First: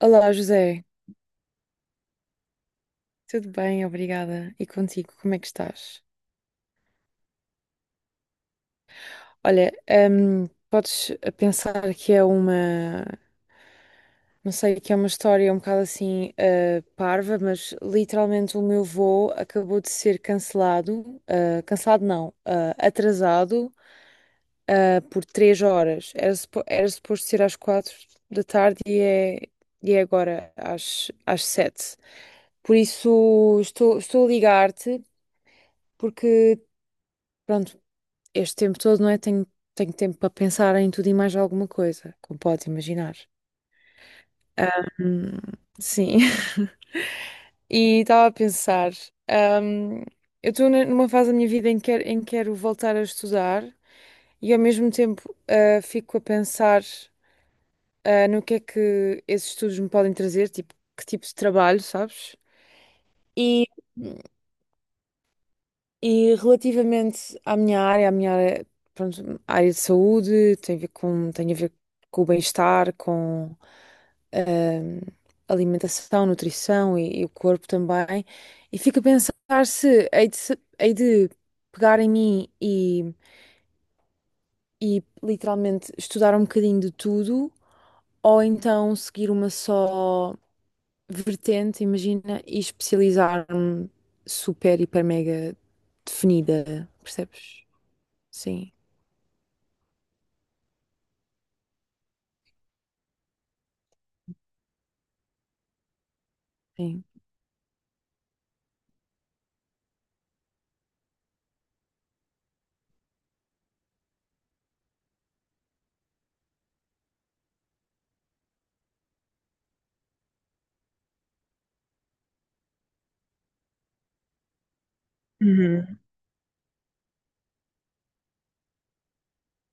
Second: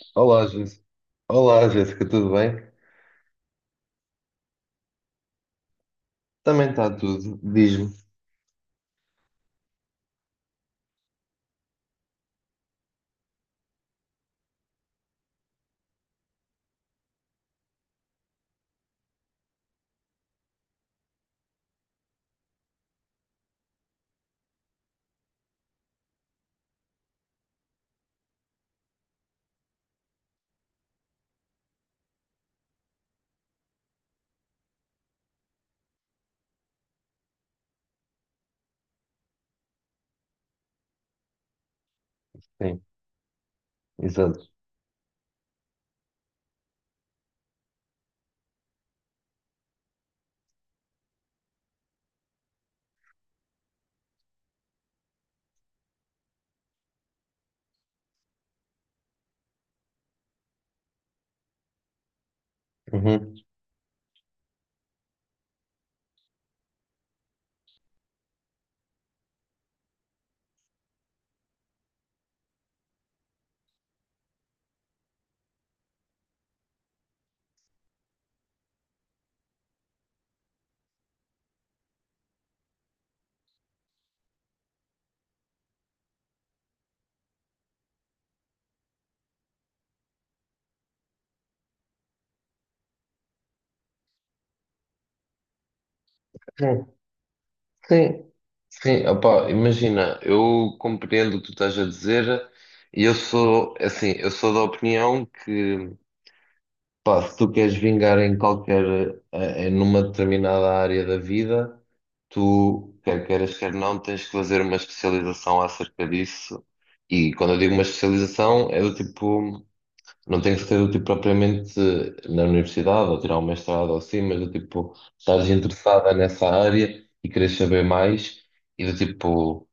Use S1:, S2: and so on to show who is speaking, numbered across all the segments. S1: Olá,
S2: Olá, Jéssica.
S1: José.
S2: Olá, Jéssica, tudo bem?
S1: Tudo bem? Obrigada. E contigo, como é que estás?
S2: Também está tudo, diz-me.
S1: Olha, podes pensar que é uma, não sei, que é uma história um bocado assim, parva, mas literalmente o meu voo acabou de ser cancelado, cancelado não, atrasado, por 3 horas. Era, era suposto ser às 4 da tarde e é agora às, às 7. Por isso estou a ligar-te porque, pronto, este tempo todo, não é? Tenho, tenho tempo para pensar em tudo e mais alguma coisa, como podes
S2: Sim,
S1: imaginar.
S2: exato.
S1: Ahm, sim. E estava a pensar, ahm, eu estou numa fase da minha vida em que, em que quero voltar a estudar e ao mesmo tempo fico a pensar no que é que esses estudos me podem trazer, tipo, que tipo de trabalho, sabes?
S2: Uhum.
S1: E, E relativamente à minha área, pronto, área de saúde, tem a ver com, tem a ver com o bem-estar, com ahm, alimentação, nutrição e o corpo também. E fico a pensar se hei de, hei de pegar em mim e literalmente estudar um bocadinho de tudo, ou então seguir uma só vertente, imagina, e especializar-me super, hiper, mega
S2: Sim,
S1: definida, percebes?
S2: sim,
S1: Sim,
S2: sim. Opá, imagina, eu compreendo o que tu estás a dizer e eu sou, assim, eu sou da opinião que,
S1: sim.
S2: pá, se tu queres vingar em qualquer, em numa determinada área da vida, tu, quer queiras, quer não, tens que fazer uma especialização acerca disso. E quando eu digo uma especialização, é do tipo. Não tem que ser do tipo propriamente na universidade, ou tirar um mestrado ou assim, mas do tipo, estás interessada nessa área e queres saber mais, e do tipo.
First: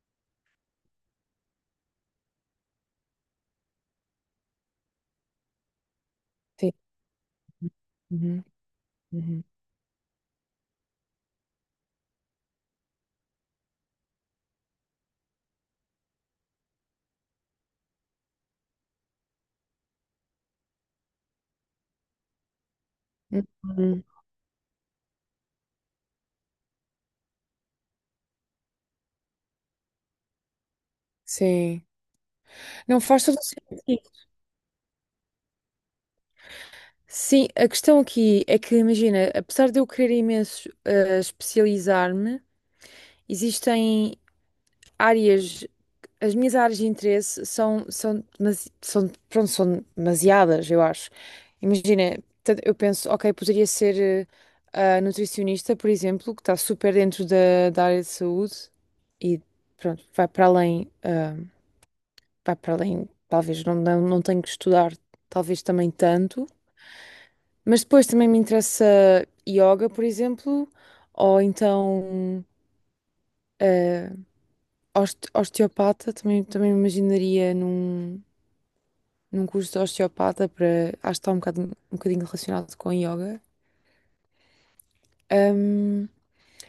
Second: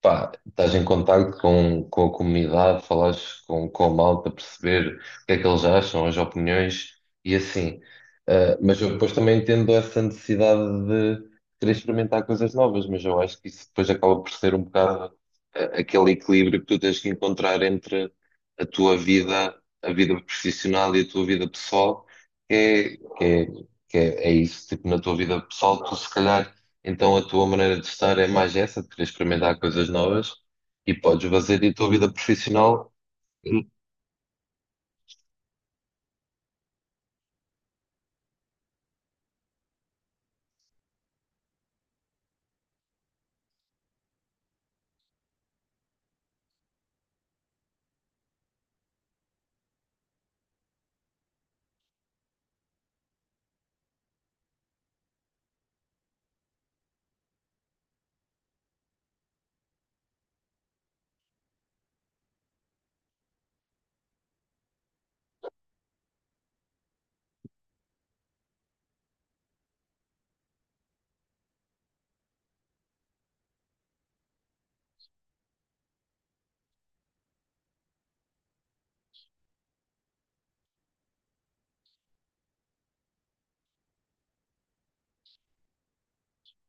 S2: Pá, estás em contacto com a comunidade, falas com a malta, perceber o que é que eles acham, as
S1: Sim.
S2: opiniões e assim.
S1: Uhum,
S2: Ah, mas eu depois também
S1: uhum.
S2: entendo essa necessidade de querer experimentar coisas novas, mas eu acho que isso depois acaba por ser um bocado aquele equilíbrio que tu tens que encontrar entre a tua vida, a vida profissional e a tua vida pessoal, que é, que é,
S1: Uhum.
S2: é isso, tipo, na tua vida pessoal, tu se calhar então a tua maneira de estar é mais essa, de querer experimentar coisas novas e podes fazer a
S1: Sim.
S2: tua vida profissional.
S1: Não faz todo o sentido. Sim, a questão aqui é que, imagina, apesar de eu querer imenso especializar-me, existem áreas, as minhas áreas de interesse são, são, são, pronto, são demasiadas, eu acho. Imagina, eu penso, ok, poderia ser a nutricionista, por exemplo, que está super dentro da, da área de saúde e, pronto, vai para além. Pá, para além, talvez não, não, não tenho que estudar, talvez também tanto, mas depois também me interessa yoga, por exemplo, ou então eh, osteopata, também, também me imaginaria num, num curso de osteopata para, acho que está um bocado, um bocadinho relacionado com yoga. Ahm,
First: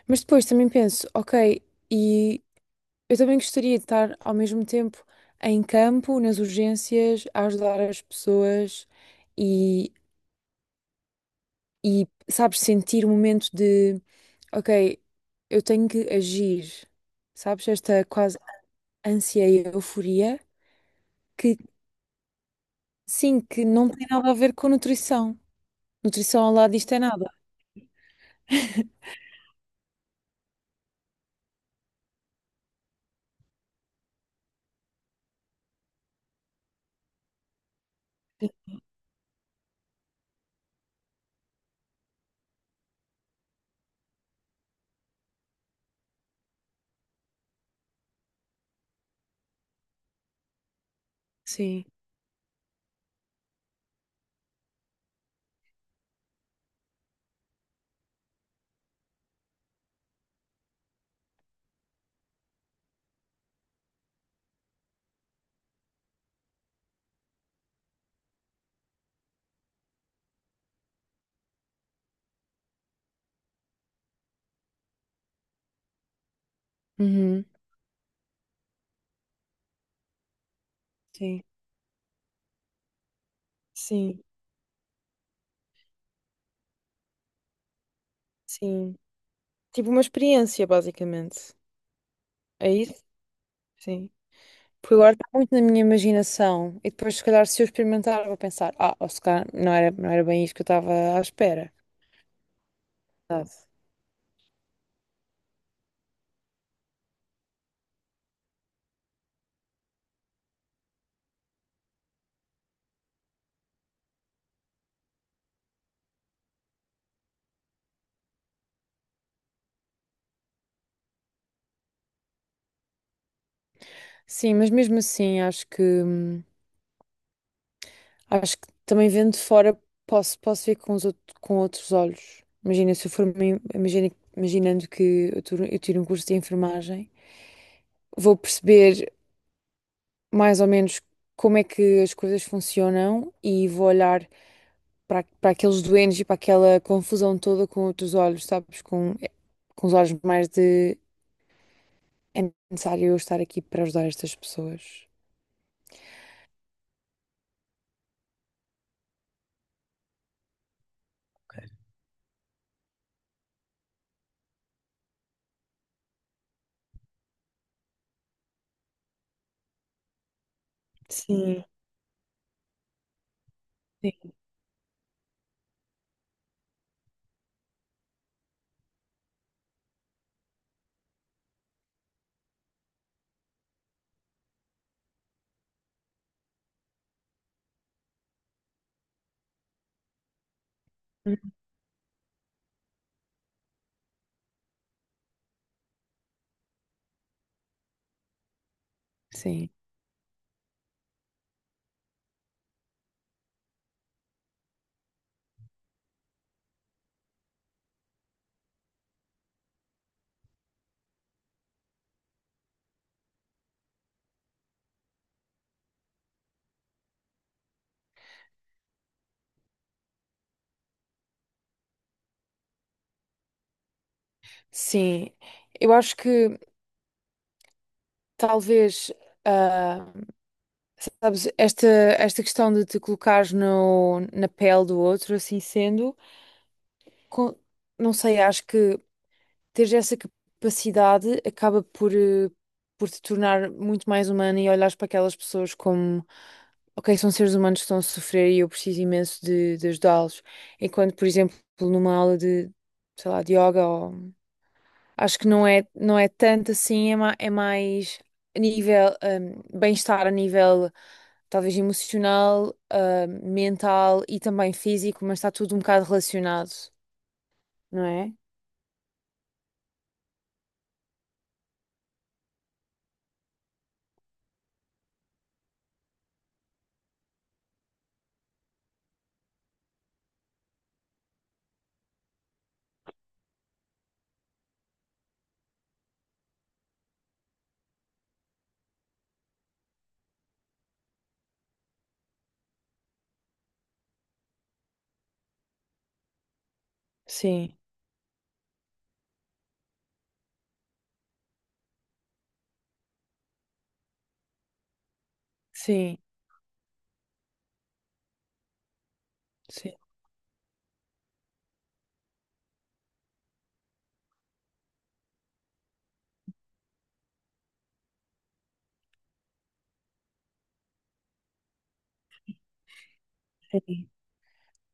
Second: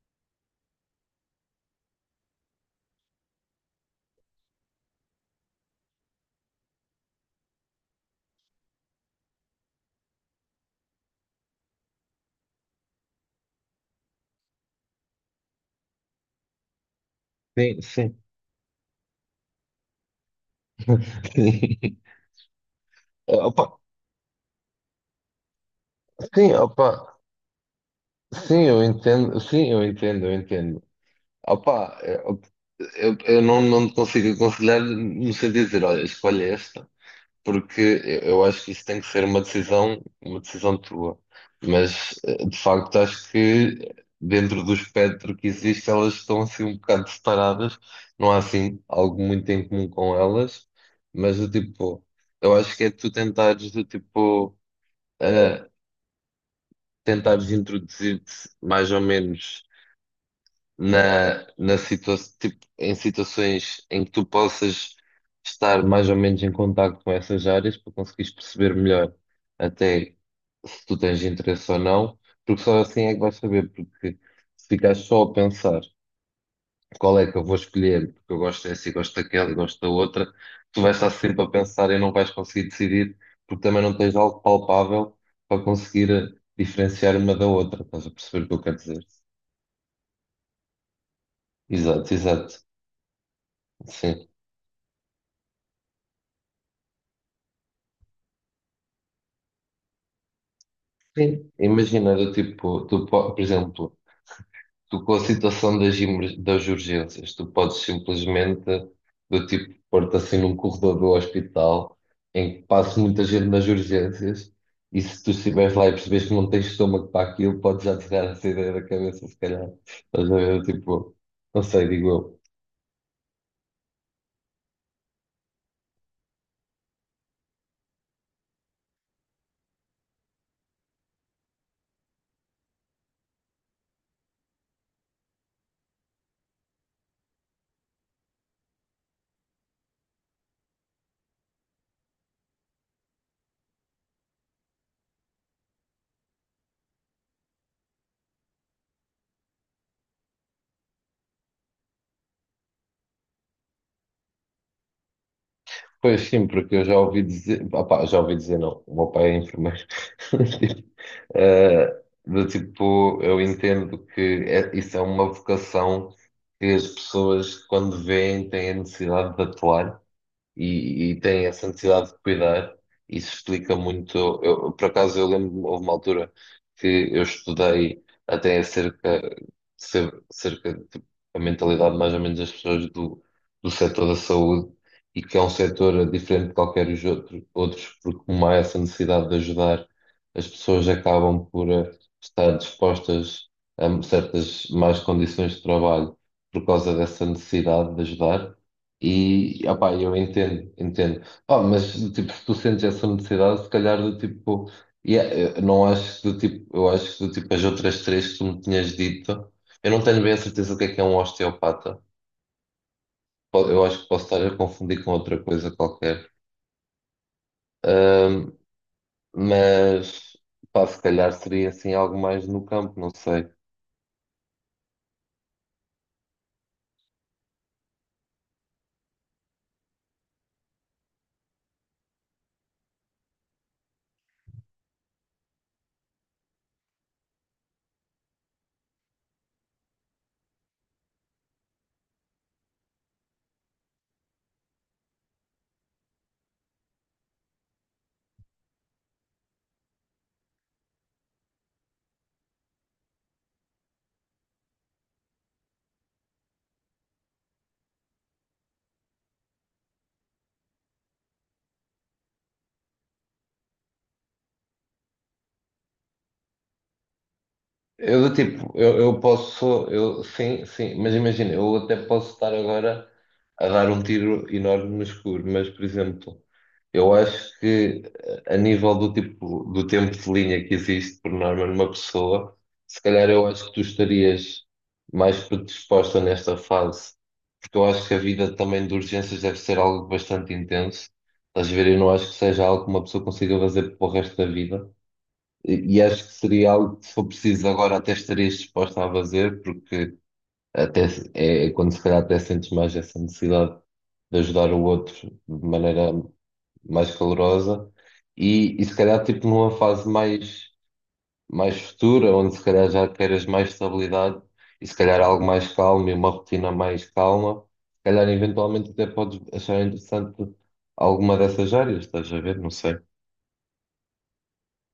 S1: mas depois também penso, ok, e eu também gostaria de estar ao mesmo tempo em campo, nas urgências, a ajudar as pessoas e e, sabes, sentir o momento de, ok, eu tenho que agir, sabes,
S2: Sim,
S1: esta
S2: sim.
S1: quase ânsia e euforia que,
S2: Eh,
S1: sim, que
S2: Opa,
S1: não tem nada a ver com nutrição. Nutrição ao
S2: sim,
S1: lado disto é
S2: opa,
S1: nada.
S2: sim, eu entendo, eu entendo. Opa, eu não, não te consigo aconselhar no sentido de dizer, olha, escolhe esta. Porque eu acho que isso tem que ser uma decisão tua. Mas de facto acho que dentro do espectro que existe elas estão assim um bocado separadas, não há assim algo muito em comum com elas, mas do
S1: Sim,
S2: tipo, eu acho que é tu tentares do tipo eh, tentares introduzir-te mais ou menos na situa tipo, em situações em que tu possas estar mais ou menos em contacto com essas áreas para conseguires perceber melhor até se tu tens interesse ou não, porque só assim é que vais saber, porque se ficares só a pensar qual é que eu
S1: uhum,
S2: vou escolher, porque eu gosto dessa e gosto daquela e gosto da outra, tu vais estar sempre
S1: sim,
S2: a pensar e não vais conseguir decidir, porque também não tens
S1: sim,
S2: algo palpável para conseguir diferenciar uma da outra, estás a perceber o que eu quero
S1: sim.
S2: dizer?
S1: Tipo uma experiência, basicamente.
S2: Exato, exato.
S1: É isso? Sim.
S2: Sim.
S1: Porque agora está muito na minha imaginação e depois, se calhar, se eu experimentar, vou pensar, ah, ou se calhar não era, não era bem isto que eu estava à
S2: Sim,
S1: espera.
S2: imagina, do tipo, tu, po- por
S1: Verdade.
S2: exemplo, tu com a situação das, emer- das urgências, tu podes simplesmente, do tipo, pôr-te assim num corredor do hospital em que passa muita gente nas urgências e se tu estiveres lá e percebes que não tens estômago para aquilo, podes já tirar essa ideia da cabeça, se calhar. Estás a ver, tipo, não sei, digo eu.
S1: Sim, mas mesmo assim, acho que também vendo de fora posso, posso ver com os com outros olhos. Imagina, se eu for uma imagina, imaginando que eu tiro um curso de enfermagem, vou perceber mais ou menos como é que as coisas funcionam e vou olhar para, para aqueles doentes e para aquela confusão toda com outros olhos, sabes? Com os olhos mais de é necessário eu estar aqui para ajudar estas pessoas.
S2: Pois sim, porque eu já ouvi dizer, opá, já ouvi dizer não, o meu pai é enfermeiro. Tipo, do tipo, eu entendo que é- isso é uma vocação que as pessoas, quando veem, têm a necessidade de atuar e têm
S1: Sim.
S2: essa necessidade de cuidar. Isso explica muito. Eu, por acaso, eu lembro-me, houve uma altura que eu estudei até acerca, cer- cerca de a mentalidade mais ou menos das pessoas do, do setor da saúde e que é um setor diferente de qualquer os outro- outros, porque como há essa necessidade de ajudar, as pessoas acabam por estar dispostas a certas más condições de trabalho por causa dessa necessidade de ajudar e,
S1: Sim.
S2: opá, eu entendo, entendo. Pá, mas, do tipo, se tu sentes essa necessidade, se calhar, do tipo, yeah, eu não acho que, do tipo, eu acho que, do tipo, as outras três que tu me tinhas dito, eu não tenho bem a certeza do que é um osteopata. Po- Eu acho que posso estar a confundir com outra coisa qualquer. Ahm, mas, pá, se calhar seria, assim, algo mais no campo, não sei.
S1: Sim, eu acho que talvez. ah, Sabes, esta questão de te colocares no, na pele do outro, assim sendo, com- não sei, acho que teres essa capacidade acaba por, por te tornar muito mais humana e olhares para aquelas pessoas como, ok, são seres humanos que estão a sofrer e eu preciso imenso de ajudá-los. Enquanto, por exemplo, numa aula de, sei lá, de yoga. Acho que não é, não é tanto assim, é, é mais a nível, bem-estar a nível talvez emocional, mental e também físico, mas está tudo um bocado relacionado, não
S2: Eu do
S1: é?
S2: tipo, eu posso, eu sim, sim, mas imagina, eu até posso estar agora a dar um tiro enorme no escuro, mas por exemplo, eu acho que a nível do tipo do tempo de linha que existe por norma numa pessoa, se calhar eu acho que tu estarias mais predisposta nesta fase, porque eu acho que a vida também de urgências deve ser algo bastante intenso. Estás a ver? Eu não acho que seja algo que uma pessoa consiga fazer para o resto da vida. E acho que seria algo que, se for preciso
S1: Sim,
S2: agora, até estarias disposta a fazer, porque até se- é é quando se calhar até sentes mais essa necessidade de ajudar o outro de maneira
S1: sim,
S2: mais calorosa. E se calhar, tipo, numa
S1: sim.
S2: fase mais, mais futura, onde se calhar já queiras mais estabilidade e se calhar algo mais calmo e uma rotina mais calma, se calhar eventualmente até podes achar interessante alguma dessas áreas, estás a ver? Não sei.
S1: Sim.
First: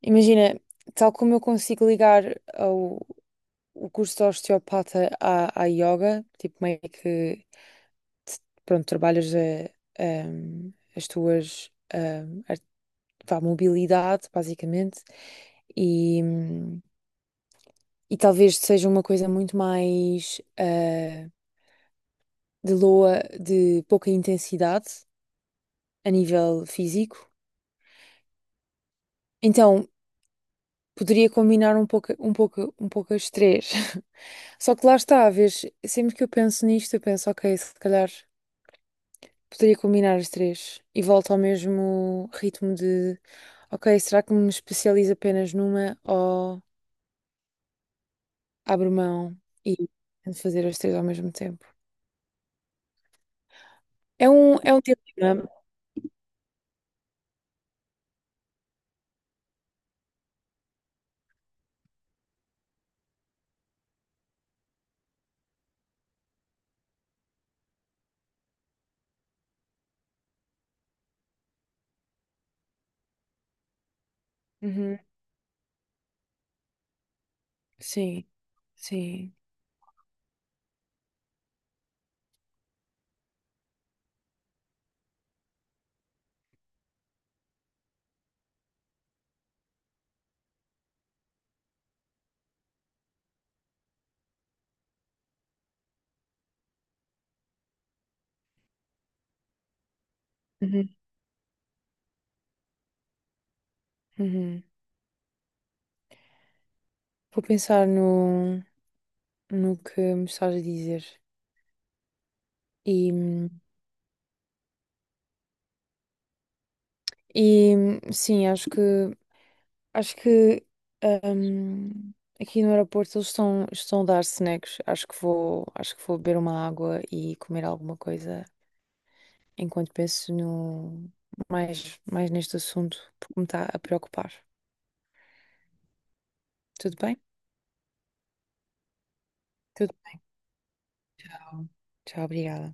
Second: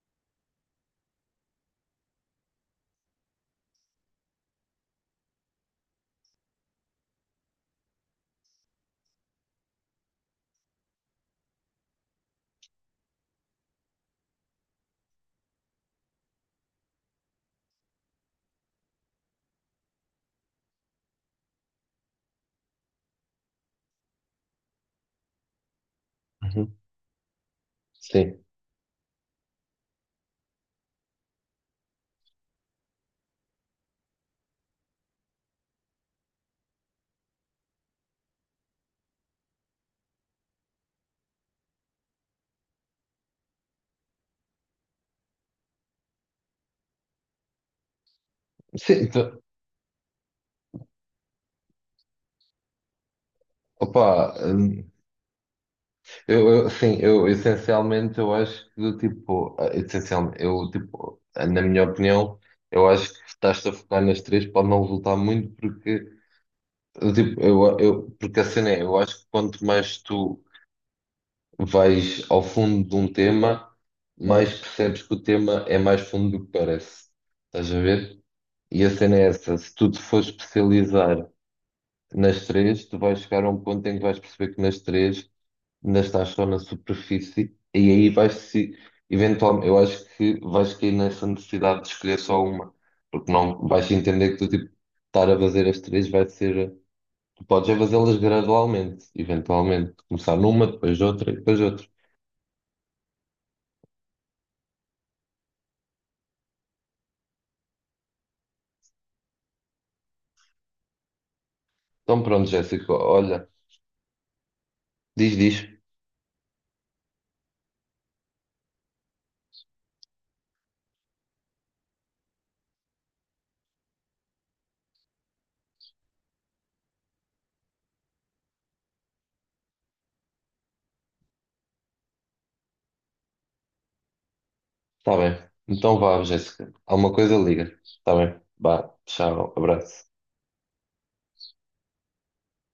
S1: Imagina, tal como eu consigo ligar ao, o curso de osteopata à, à yoga, tipo meio que, pronto, a, as tuas pá, mobilidade, basicamente, e, e talvez seja uma coisa muito mais de loa, de pouca intensidade a nível
S2: Uhum.
S1: físico.
S2: Sim,
S1: Então, poderia combinar um pouco, um pouco, um pouco as três. Só que lá está, vês, sempre que eu penso nisto, eu penso, ok, se calhar poderia combinar as três e volto ao mesmo ritmo de, ok, será que me especializo apenas numa ou abro
S2: sim,
S1: mão
S2: tu-
S1: e tento fazer as três ao mesmo tempo?
S2: opa,
S1: É um dilema.
S2: Eu, essencialmente eu acho que do tipo, essencialmente, eu tipo, na minha opinião, eu acho que estás a focar nas três pode não resultar muito porque do tipo, porque assim é, eu acho que quanto mais tu vais ao fundo de um tema, mais
S1: Uhum.
S2: percebes que o tema é mais fundo do que parece. Estás a ver?
S1: Sim,
S2: E a cena é
S1: sim.
S2: essa, se tu te fores especializar nas três, tu vais chegar a um ponto em que vais perceber que nas três ainda estás só na superfície e aí vais se eventualmente, eu acho que vais cair nessa necessidade de escolher só uma, porque não vais entender que tu tipo, estar a fazer as três vai ser, tu podes é fazê-las gradualmente, eventualmente, começar numa,
S1: Uhum,
S2: depois outra e depois outra.
S1: uhum. Vou pensar no, no que me estás a dizer.
S2: Então pronto, Jéssica,
S1: e
S2: olha,
S1: hum,
S2: diz, diz,
S1: E sim, acho que ahm, aqui no aeroporto eles estão, estão a dar snacks. Acho que vou beber uma água e comer alguma coisa enquanto penso no mais, mais neste assunto, porque me está a preocupar.
S2: está bem. Então vá, Jéssica,
S1: Tudo
S2: alguma
S1: bem?
S2: coisa liga, está bem? Vá, tchau,
S1: Tudo
S2: abraço.
S1: bom. Tchau, obrigada.